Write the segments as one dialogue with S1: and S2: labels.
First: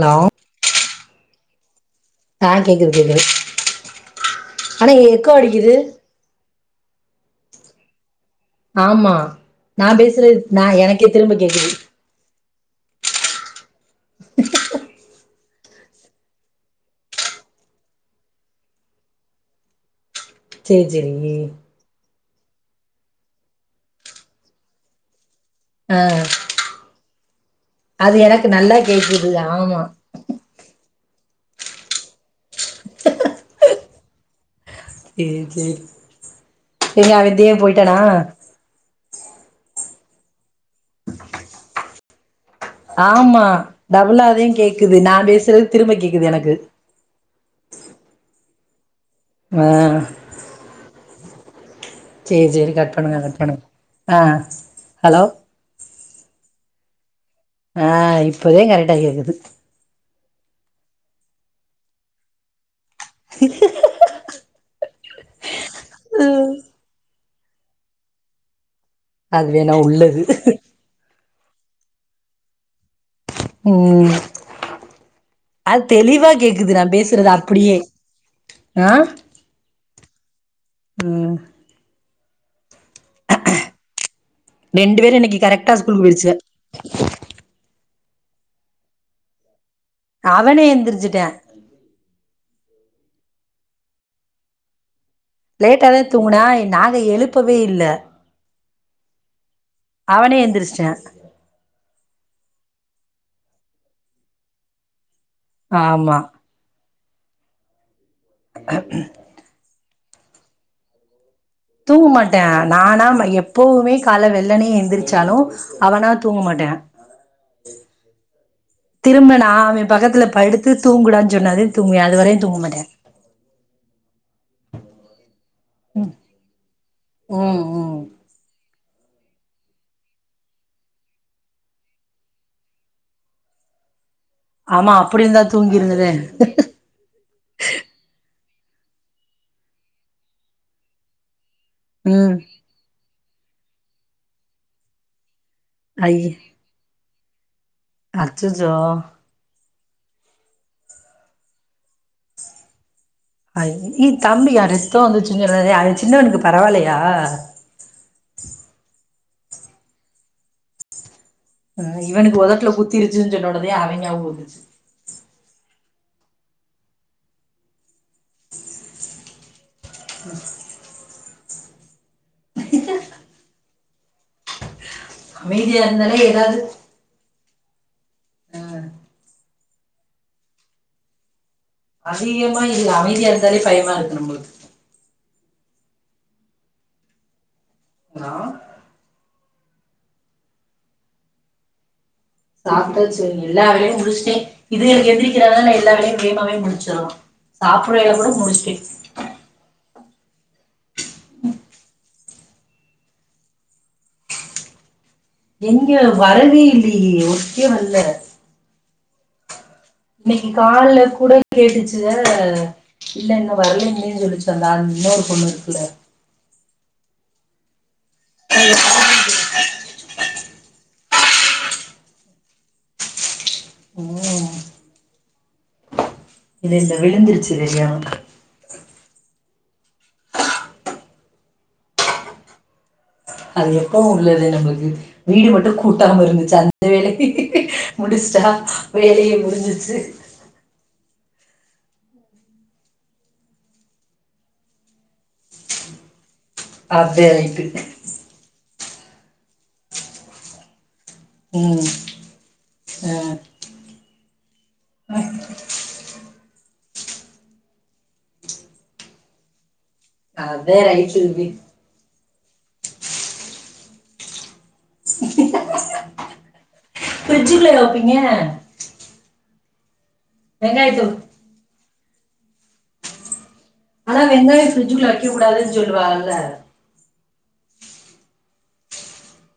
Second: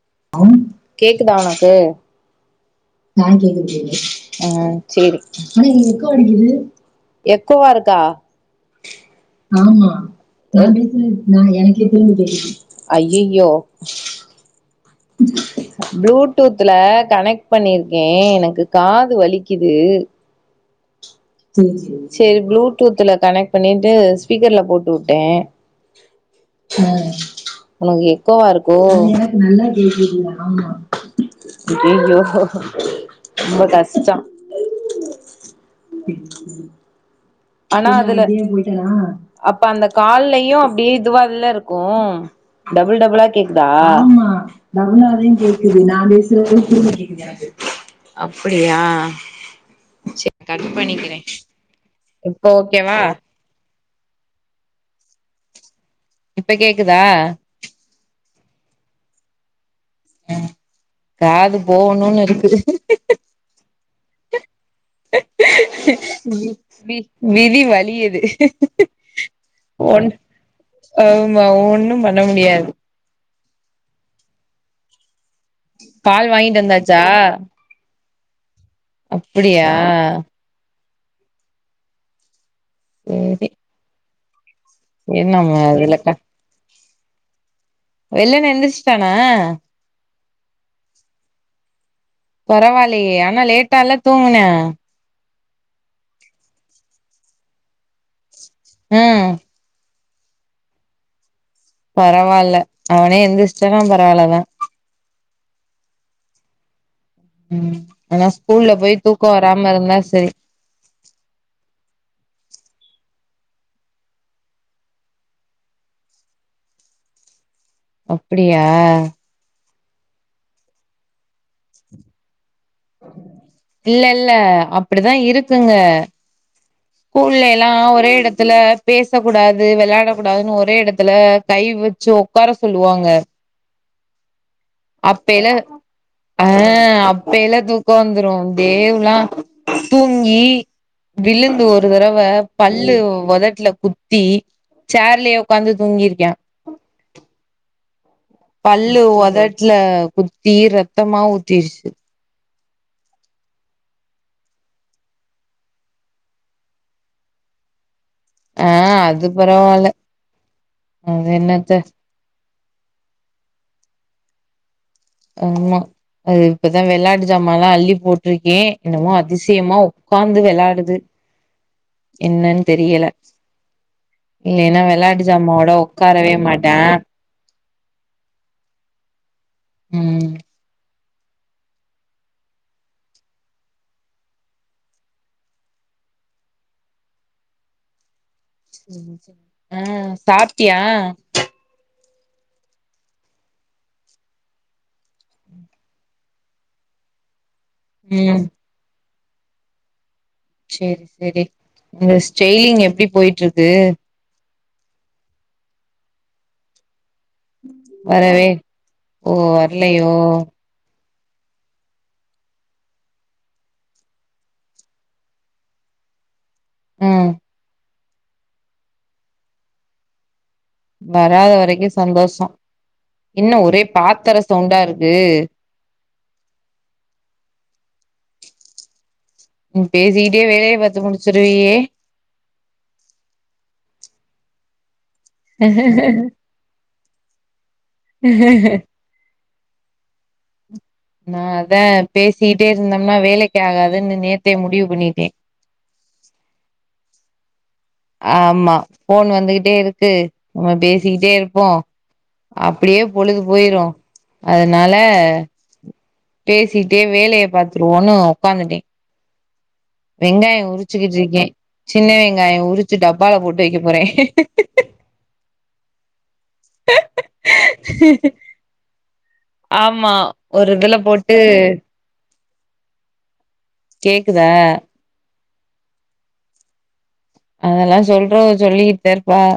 S1: low
S2: கேக்குதா ஒனக்கு
S1: ஆ கேக்குது கேக்
S2: ஆ கேக்குது கேக்குது
S1: எக்கோ அடிக்குது
S2: இப்டி எக்குோவா இருக்கா
S1: ஆமா நா
S2: ஆமா
S1: பேசுறது நா எனக்கே
S2: தொலைந்த்ருத்து
S1: திரும்ப
S2: நா
S1: கேக்குது
S2: எனக்கே ஐயய்யோ ப்ளூடூத்ல கனக் பண்ணிர்க்கே எனக்கு காது வலிக்கிது
S1: ச்சே ச்செரி
S2: சேரி ப்ளூடூத்ல கனக் பண்ணிட்டு ஸ்பீக்கர்ல போட்டுட்டே
S1: ஆ
S2: ஆ ஒனக்கு
S1: அது
S2: எக்கோவா
S1: எனக்கு
S2: இருக்கோ
S1: நல்லா கேக்குது ஆமா
S2: அய்யய்யோ ரொம்ப கஷ்டொ
S1: சே ஜே
S2: ம்
S1: இயாவெத்தே
S2: ஆனா அதுல அப்ப அந்த கால்லயு அப்டியே இதுவால இருக்கு
S1: ஆமா டபுளா
S2: ஆமா
S1: அதையு
S2: டபுளாதா
S1: கேக்குது நா பேசுறது
S2: கேக்குது
S1: திரும்ப
S2: நா
S1: கேக்குது எனக்கு
S2: பேசுற்து திருப்பி கேக்குது எனக்கு அப்புடியா
S1: அ
S2: ச்சே கட் பண்ணிக்கிறே இப்ப
S1: சேர் சேரி கட்
S2: ஓகேவா
S1: பண்ணுங்க கட் பண்ணுங்க ஆ ஹலோ
S2: இப்ப கேக்குதா
S1: ஆ இப்பதெ கரெக்டா கேக்குது
S2: அ காது போகணுன் இருக்கு வி வி விதி வலியது
S1: அதுவேணா உள்ளது
S2: ஆமா ஒண்ணு பண்ண முடியாது
S1: ம் அத்
S2: பால்
S1: தெளிவா
S2: வாங்கிட்டு
S1: கேக்குது நா
S2: வந்தாச்சா
S1: பேசுற்து அப்புடியே ஆ
S2: அப்புடியா
S1: ம்
S2: ஏரி
S1: ரெண்டு வேரு இன்னக்கு கரக்ட்டா
S2: அதுல
S1: ஸ்கூலுக்
S2: க
S1: போய்டுச்சுக
S2: வெள்ளன எந்திர்ச்ட்டானா
S1: அவனே எந்தெரிச்சிட்டா
S2: பரவால்லயே ஆனா லேட்டால தூங்குனா
S1: லேட்டாதே தூங்குனா நாங்க எழுப்பவே இல்ல
S2: ம்
S1: அவனே எந்திரிச்ட்டா
S2: பரவால்ல அவ்னே எந்திர்ச்டானா பரவால்லதா
S1: ஆமா
S2: ம் ஆனா ஸ்கூல்ல போய் தூக்க வராம இருந்தா சரி
S1: தூங்க மாட்டே நானா ம எப்பவுமே கால வெள்ளனயே எந்திரிச்சாலூ அவனா தூங்க மாட்டா
S2: அப்பிடியா
S1: கும்ரனா நா அவ பக்கத்துல படுத்து தூங்குடான் சொன்னாதே தூங்குவா அது வரையு தூங்க மாட்டா
S2: இல்ல இல்ல அப்டிதா இருக்குங்க கூல்ல
S1: ம்
S2: எல்லா
S1: ம்
S2: ஒரே எடத்துல பேச கூடாது வெளையாட கூடாதுன்னு ஒரே எடத்துல கை வச்சு ஒக்கார சொல்லுவாங்க
S1: ஆமா அப்டி இருந்தா
S2: அப்பைலா
S1: தூங்கிருங்களே
S2: ஆஹ் அப் பையெலா தூக்கோ வந்துரூ கேம்லா தூங்கீ விழுந்து வர் ஒரு தரவ
S1: ம்
S2: பல்லு ஒதட்ல குத்தி சேர்லயே ஒக்காந்து
S1: ஐய
S2: தூங்கிருக்கா
S1: அச்சச்சோ
S2: பல்லு ஒதட்ல குத்தி ரெத்தமா ஊத்திருச்சு
S1: ஐய் இ தம்பி அ ரத்த வந்துச்சினுங்குறது அது சின்னவனுக்கு பரவால்லையா
S2: ஆ அது பரவால்ல அது என்ன
S1: அ இவனுக்கு ஒதட்ல குத்திருச்சுன் சொன்னவொடன அவைங்க அவங்கள்க்கு
S2: ஆமா அது இப்பதா வெளையாட்டு ஜாமால்லா அள்ளி போட்டிருக்கே என்னமோ அதிசயமா உக்காந்து வெளாடுது என்னன் தெரியல இல்லைனா வெளயாட்டு ஜாமாவோட
S1: அமைதியா இருந்தாலே
S2: ஒக்காரவே
S1: ஏதாவது
S2: மாட்டா
S1: ஆ
S2: உம்
S1: அதிகமா இன்னைக்கி அமைதியா இருந்தாலே பயமா இருக்கு நம்மளுக்கு ஹலோ
S2: ஆ சாப்ட்டியா
S1: சாப்டாச்சு எல்லா வேலையு முடிச்ட்டே இதுங்கள்கு எந்திரிக்கிறனா நா எல்லா வேலையூ வேமாவே முடிச்சிரலா சாப்புட்ற வேல கூட
S2: ம்
S1: முடிச்ட்டே
S2: சேர் செரி இந்த ஸ்டைலிங் எப்டி போயிட்ருக்கூ
S1: எங்க வரவே இல்லயே ஒர்க்கே வரல
S2: வரவே ஓ வரலையோ
S1: இன்னைக்கு கால்ல கூட கேட்டுச்சு தான இல்ல இன்னு வரலைங்ளேனு சொல்லுச்சு அந்த ஆள் இன்னொரு பொண்ணு இருக்குல்ல
S2: உம்
S1: [inaudible]
S2: வராத வரைக்கு சந்தோஷோ என்ன ஒரே பாத்தர
S1: ம்
S2: சவுண்டா இருக்கூ
S1: இது இந்த விழுந்துருச்சி தெரியாம
S2: ம் பேசிகிட்டே வேலைய பாத்து முடிச்சிருவியே
S1: அது எப்பவு உள்ளது நம்ளுக்கு வீடு மட்டு கூட்டாம இருந்துச்சு அந்த வேலைய முடிச்ட்டா வேலையே முடிஞ்சிருச்சி
S2: நா அதா பேசிகிட்டே இருந்தம்னா வேலைக்கு ஆகாதுன்னு நேத்தே முடிவு பண்ணிட்டே
S1: அதே ரைட்டு
S2: ஆமா போன் வந்துகிட்டே இருக்கு நம்ம பேசிக்கிட்டே இருப்போ
S1: ம்
S2: அப்டியே
S1: ஆ,
S2: பொழுது பொயிரு அதுனால பேசிகிட்டே வேலைய பாத்துருவோனு உட்காந்துட்டே வெங்காயோ
S1: அதே ரைட்டு
S2: உரிச்சிகிட்ருக்கேன் சின்ன வெங்காயோ உரிச்சி டப்பால போட்டு வைக்க போறே
S1: ஃபிரிட்ஜுக்குள்ளயா வைப்பிங்க
S2: ஆமா ஒரு இதுல
S1: வெங்காயத்தை
S2: போட்டு
S1: ஆனா
S2: கேக்குதா
S1: வெங்காயோ ஃப்ரிட்ஜுக்குள்ள வைக்க கூடாதுன் சொல்லுவாகல்ல
S2: அதெல்லா சொல்றவக சொல்லிகிட் தா இருப்பாக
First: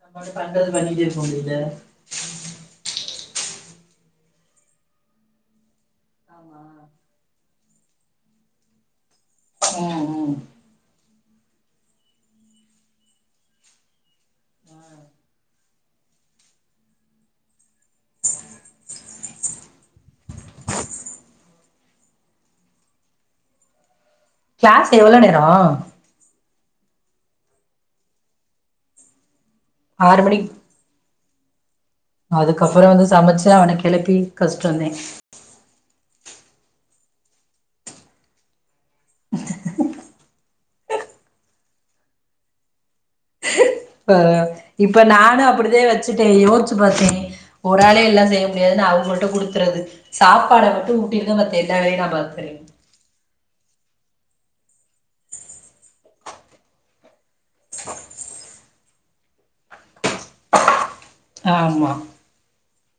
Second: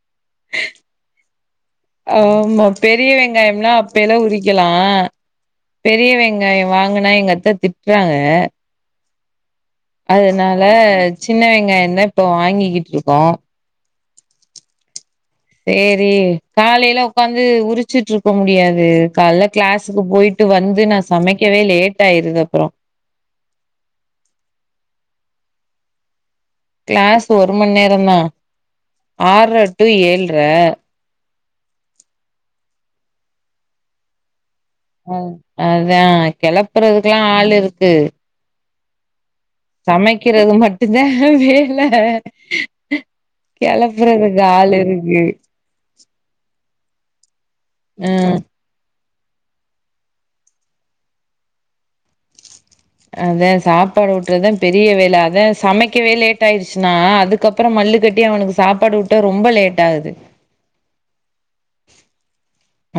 S1: [inaudible]
S2: ஆம்மா பெரிய வெங்காயம்லா அப்பேல்லே உரிக்கலா பெரிய வெங்காய வாங்கனா எங்கத்த திட்றாங்க
S1: ம் ம்
S2: அதனால சின்ன வெங்காயந்தா இப்போ வாங்கிக்கிட்ருக்கோ சேரி காலேல உக்காந்து உரிச்சுட்டிருக்க முடியாது காலேல கிளாஸுக்கு போயிட் ட்டு வந்து நா சமைக்கவே லேட் ஆயிருது அப்பறோ
S1: கிளாஸ் எவ்ளோ நேரோ
S2: கிளாஸ் ஒரு மண் நேரோந்தா ஆற்ர டூ
S1: ஆறு
S2: ஏழ்ர
S1: அதுக்கப்பறோ வந்து சமச்சு அவன கெளப்பி கஷ்டோந்தே
S2: ம் அதா கெளப்புறதுக்கெல்லா ஆள் இருக்கு சமைக்கிறது மட்டுந்தா வேல்ல
S1: ப இப்ப நானு அப்டிதே வச்சுட்டே யோச்சு பாத்தே ஒரு ஆளே எல்லா செய்ய முடியாதுனு அவுங்குள்ட குடுத்துறது சாப்பாட மட்டு ஊட்டிருங்க மத்த எல்லா வேலையு நா பாத்துகறே
S2: அதே சாப்பாடு ஊட்றதுதா பெரிய வேல அதே சமைக்கவே லேட் ஆயிடுச்னா அதுக் கப்பறோ மல்லு கட்டி அவனுக்கு சாப்பாடு ஊட்ட ரொம்ப லேட் ஆகுது
S1: ஆம்மா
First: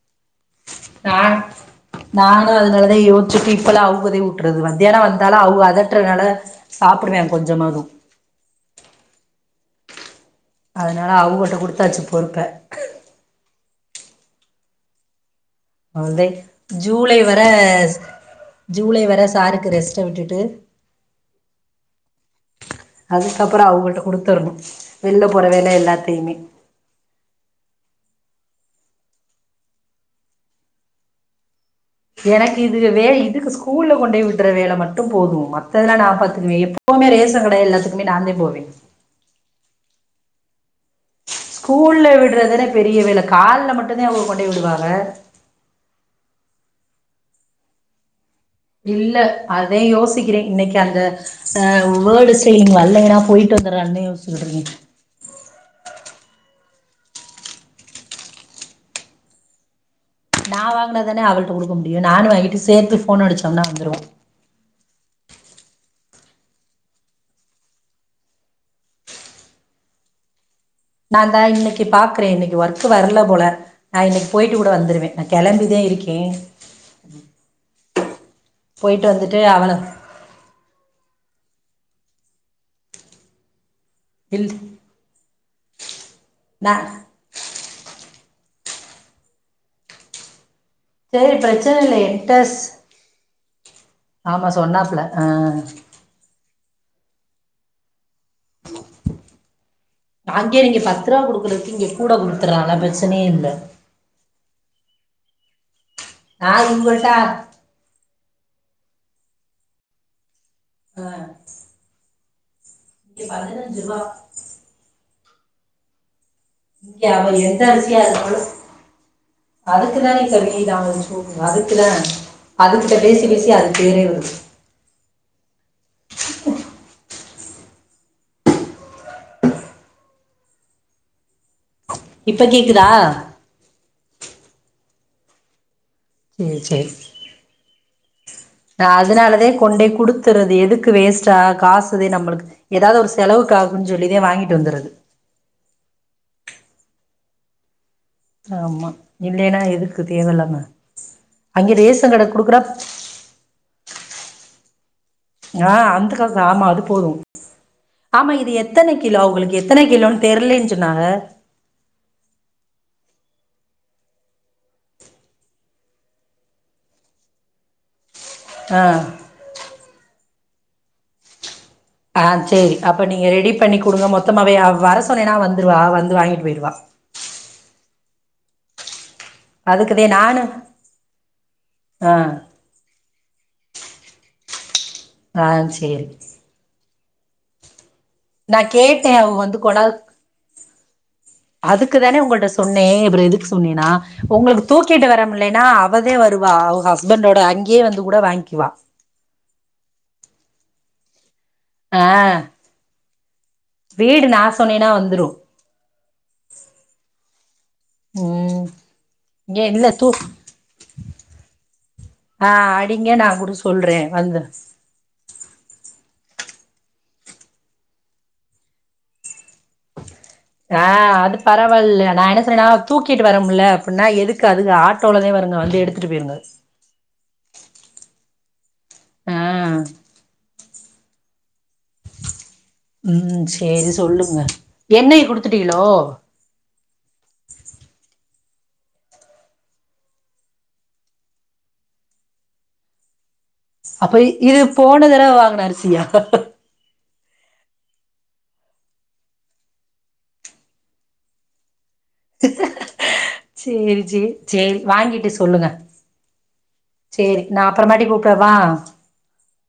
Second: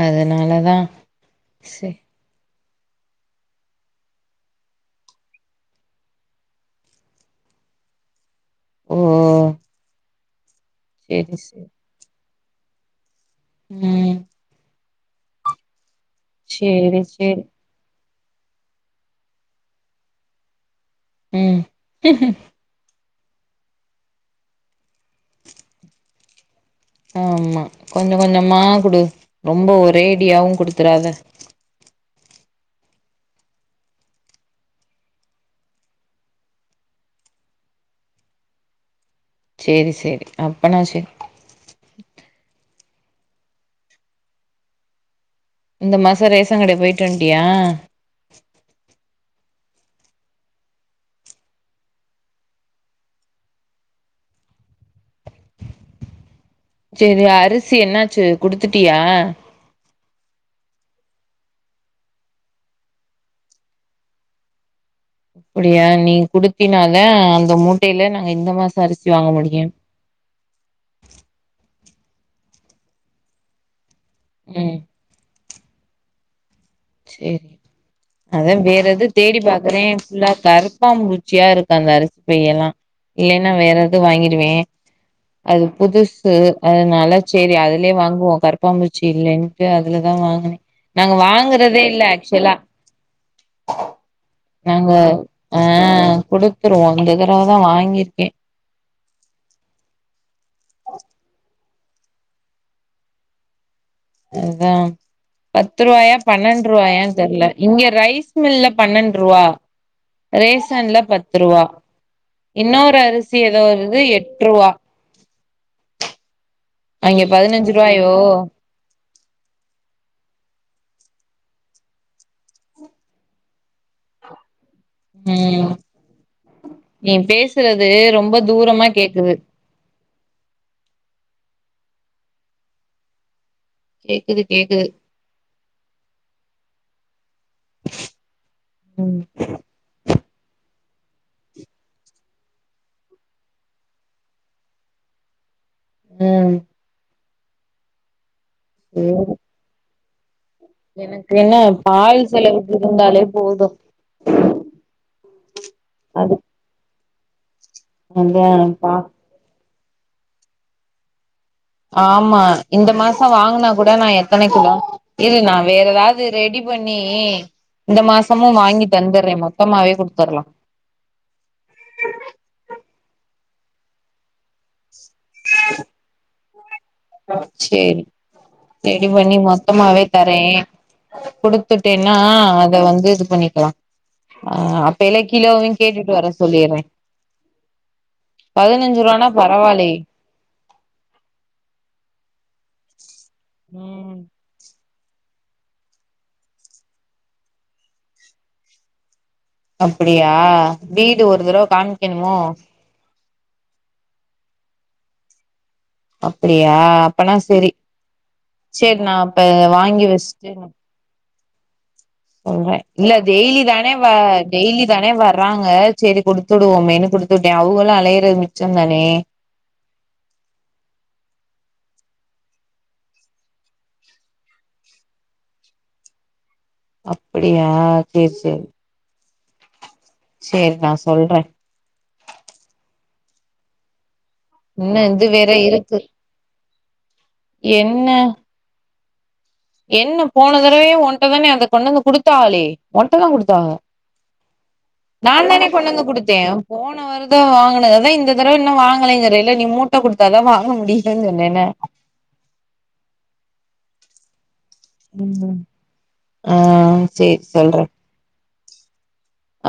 S2: அதனால தா
S1: [unintelligible] நானு அதனாலதா யோச்சிட்டு இப்பெல்லா அவுகதே ஊட்றது மத்யான வந்தாலு அவுக அதட்றதுனால சாப்புடுவே கொஞ்சமாது
S2: ஓ
S1: அதனால
S2: சேரி
S1: அவுங்குள்ட
S2: சேரி
S1: குடுத்தாச்சு பொறுப்ப
S2: உம்
S1: அவுல்தே
S2: சேரி
S1: ஜூலை வர
S2: சேரி
S1: ஜூலை வர சாருக்கு ரெஸ்ட்ட விட்டுட்டு
S2: உம்
S1: அதுக்கப்பறோ அவுங்குள்ட குடுத்துரணு வெளில போற வேல எல்லாத்தையுமே
S2: ஆம்மா கொஞ்ச கொஞ்சமா குடு ரொம்ப ஒரேடியாவு குடுத்துறாத
S1: எனக்கு இது வேல இதுக்கு ஸ்கூல்ல கொண்டேய் விட்ற வேல மட்டு போதும் மத்ததெல்லா நா பாத்துக்குவே எப்ப எப்பவுமே ரேஷன் கட எல்லாத்துக்குமே நா தே போவே
S2: சேரி சேரி அப்பனா சேரி
S1: ஸ்கூல்ல விட்றதென பெரிய வேல கால்ல மட்டுந்தே அவுக கொண்டோய் விடுவாக
S2: இந்த மாச ரேசன் கட போயிட்டு வந்ட்டியா
S1: இல்ல அதே யோசிக்கிறே இன்னைக்கு அந்த [unintelligible] வர்லேன்னா போயிட்டு வந்துறலான்னு யோசிச்சுக்டிரிக்கே
S2: சேரி அரிசி என்னாச்சு குடுத்திட்டியா
S1: நா வாங்னா தானே அவள்ட்ட குடுக்க முடியு நானு வாங்கிட்டு சேர்த்து ஃபோன் அடிச்சோம்னா வந்துருவா
S2: அப்பிடியா நீ குடுத்தின்னா தே அந்த மூட்டையில நாங்க இந்த மாசோ அரிசி வாங்க முடியு
S1: நா இந்தா இன்னைக்கு பாக்றே இன்னைக்கு ஒர்க்கு வரல போல நா இன்னைக் போயிட்டு கூட
S2: ம்
S1: வந்துருவே நா கெளம்பிதே இருக்கே
S2: சேரி அதே வேறெது
S1: போயிட்டு வந்துட்டு
S2: தேடி
S1: அவளை
S2: பாக்கறே ஃபுல்லா கருப்பாம் பூச்சியா இருக்கு அந்த அரிசி பை எல்லா இல்லேன்னா வேற து
S1: இல்
S2: வாங்கிடுவே அது புதுசு
S1: நான்
S2: அதுனால சேரி அதுலயே வாங்குவோ கருப்பாம்பூச்சி இல்லேன்ட்டு அதுல தா வாங்கினே நாங்க
S1: சேரி
S2: வாங்க
S1: பிரச்சன
S2: கறதே இல்ல ஆக்சுவலா
S1: என்டஸ் ஆமா
S2: நாங்க
S1: சொன்னாப்ல
S2: ஆ குடு த்துருவோ இந்த தரவ தா வாங்கீர்க்கே
S1: அங்கே நீங்க பத்துரூவா குடுக்குறக்கு இங்க கூட குடுத்துறான்ல பிரச்சனையே இல்ல
S2: அதா பத்து ருவாயா
S1: நா இவங்கள்ட்ட
S2: பன்னெண்ட்ருவாயான்னு தெர்ல இங்க ரைஸ் மில்ல பன்னெண்ட் ருவா ரேஷன்ல பத்து ருவா இன்னொரு
S1: இங்க
S2: அரிசி ஏதோ
S1: பதினஞ்சு ரூபா
S2: வருது எட்ருவா
S1: ஏ
S2: அங்க
S1: அவ எந்த
S2: பதினஞ்சு
S1: அரிசியா
S2: ரூவாயோ
S1: இருக்கு அதுக்கு தா நீ [unintelligible] அதுக்கு தா அதுகிட்ட பேசிப் பேசி அது பேரே வரு
S2: ம் நீ பேசுறது ரொம்ப தூரமா கேக்குது
S1: இப்ப கேக்குதா
S2: கேக்குது கேக்குது
S1: சேர் சேரி நா
S2: ம்
S1: அதுனால தே கொண்டே குடுத் த்துற்றது எதுக்கு வேஸ்ட்டா காசு தே நம்மளுக் ஏதாவது ஒரு செலவுக் ஆகுன் சொல்லிதே வாங்கிட்டு வந்துறது
S2: ம்
S1: ஆமா
S2: சேரி
S1: இல்லைன்னா எதுக்கு தேவல்லாம
S2: எனக்கு என்ன பால் செலவுக்கு இருந்தாலே போதூ
S1: ஆ அந்த காசு ஆமா அது போதூ ஆமா
S2: அதா
S1: இது
S2: பா
S1: எத்தன கிலோ அவுகுளுக்கு எத்தன கிலோன்னு தெர்லி ஞ்சொன்னாங்க
S2: ஆமா இந்த மாசொ வாங்குனா கூட நா எத்தன கிலோ இது நா வேற எதாவது ரெடி பண்ணி இந்த மாஸ் த்தமும்
S1: ஆ
S2: வாங்கி தந்துடுறே மொத்தமாவே குடுத்தர்லா
S1: ஆ சேரி அப்ப நீங்க ரெடி பண்ணி குடுங்க மொத்தமாவே அவ வர சொன்னேன்னா வந்துருவா வந்து வாங்கிட்டு பொய்ருவா
S2: சேரி ரெடி பண்ணி மொத்தமாவே
S1: அதுக்குதே
S2: தரே
S1: நானு ஆ
S2: குடுத்துட்டேன்னா அத வந்து இது பண்ணிக்கலா அ அப்பயில
S1: ஆ
S2: கிலோவியு
S1: சேரி
S2: கேட்டுட்டு வர சொல்லிறே
S1: நா
S2: பதினஞ்சு
S1: கேட்டே
S2: ருவான்னா
S1: அவ வந்து
S2: பரவாயில்லேய்
S1: கொண்டாந்து அதுக்கு தானே உங்கள்ட்ட சொன்னே அப்பற எதுக்கு சொன்னே நா
S2: ம்
S1: உங்களுக்கு தூக்கிட்டு வரமுல்லேன்னா அவதே வருவா அவுக ஹஸ்பண்டோட அங்கேயே வந்து கூட வாங்க்குவா
S2: அப்புடியா வீடு ஒரு தடவ
S1: ஆ
S2: காமிக்கணுமோ
S1: வீடு நா சொன்னேனா வந்துரு
S2: அப்பிடியா அப்பன்னா செரி
S1: ம்
S2: சேர் நா அப்ப
S1: ஏ இல்ல
S2: வாங்கி
S1: தூ
S2: வச்ட்டு
S1: ஆ
S2: சொல்றே
S1: அடிங்க
S2: இல்ல
S1: நா கூட
S2: டெய்லி தானே
S1: சொல்றே
S2: வ
S1: வந்து
S2: டெய்லி தானே வர்றாங்க சேரி குடுத்துடுவோமேன்னு குடுத்து வுட்டேன் அவுகளு அலையிறது மிச்சந்தானே
S1: அ அது பரவால்ல நா என்ன சொன்னேன்னா தூக்கிட்டு வர முல்ல அப்புன்னா எதுக்கு அதுக ஆட் ட்டோலதே வருங்க வந்து எடுத்துட்டு போயிருங்க
S2: அப்புடியா சேர் சேர்
S1: அ
S2: சேர் நா சொல்றே
S1: ம் சேரி சொல்லுங்க
S2: இன்னு
S1: எண்ணெய
S2: இது வேற
S1: குடுத்துட்டீகளோ
S2: இருக்கு என்ன என்னப் போன தடவே ஒன்ட்ட தானே அத கொண்ணந்து குடுத்தாளே ஒன்ட்ட தா குடுத்தாங்க
S1: அப்ப இது போன தடவ வாங்குன
S2: நாந்தானே கொண்ணந்து
S1: அரிசியா
S2: குடுத்தே போன வருத வாங்குனத தா இந்த தரவ ன்னு வாங்கலைங்கிற இல்ல நீ மூட்ட குடுத்தல்ல வாங்க முடியுதுன் சொன்னேன்ன
S1: சேரி சே சேரி வாங்கிட்டு
S2: ம்
S1: சொல்லுங்க
S2: ஆ
S1: சேரி நா அப்பறமாட்டி கூப்புட வா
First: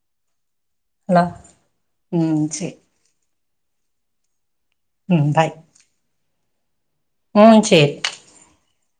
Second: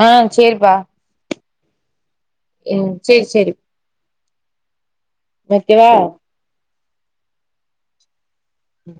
S2: ஆ சேரிப்பா
S1: ல ம் சேரி
S2: ம் சேரி சேரி
S1: ம் பாய்
S2: ஓகோ வா
S1: ம் சேரி
S2: ம்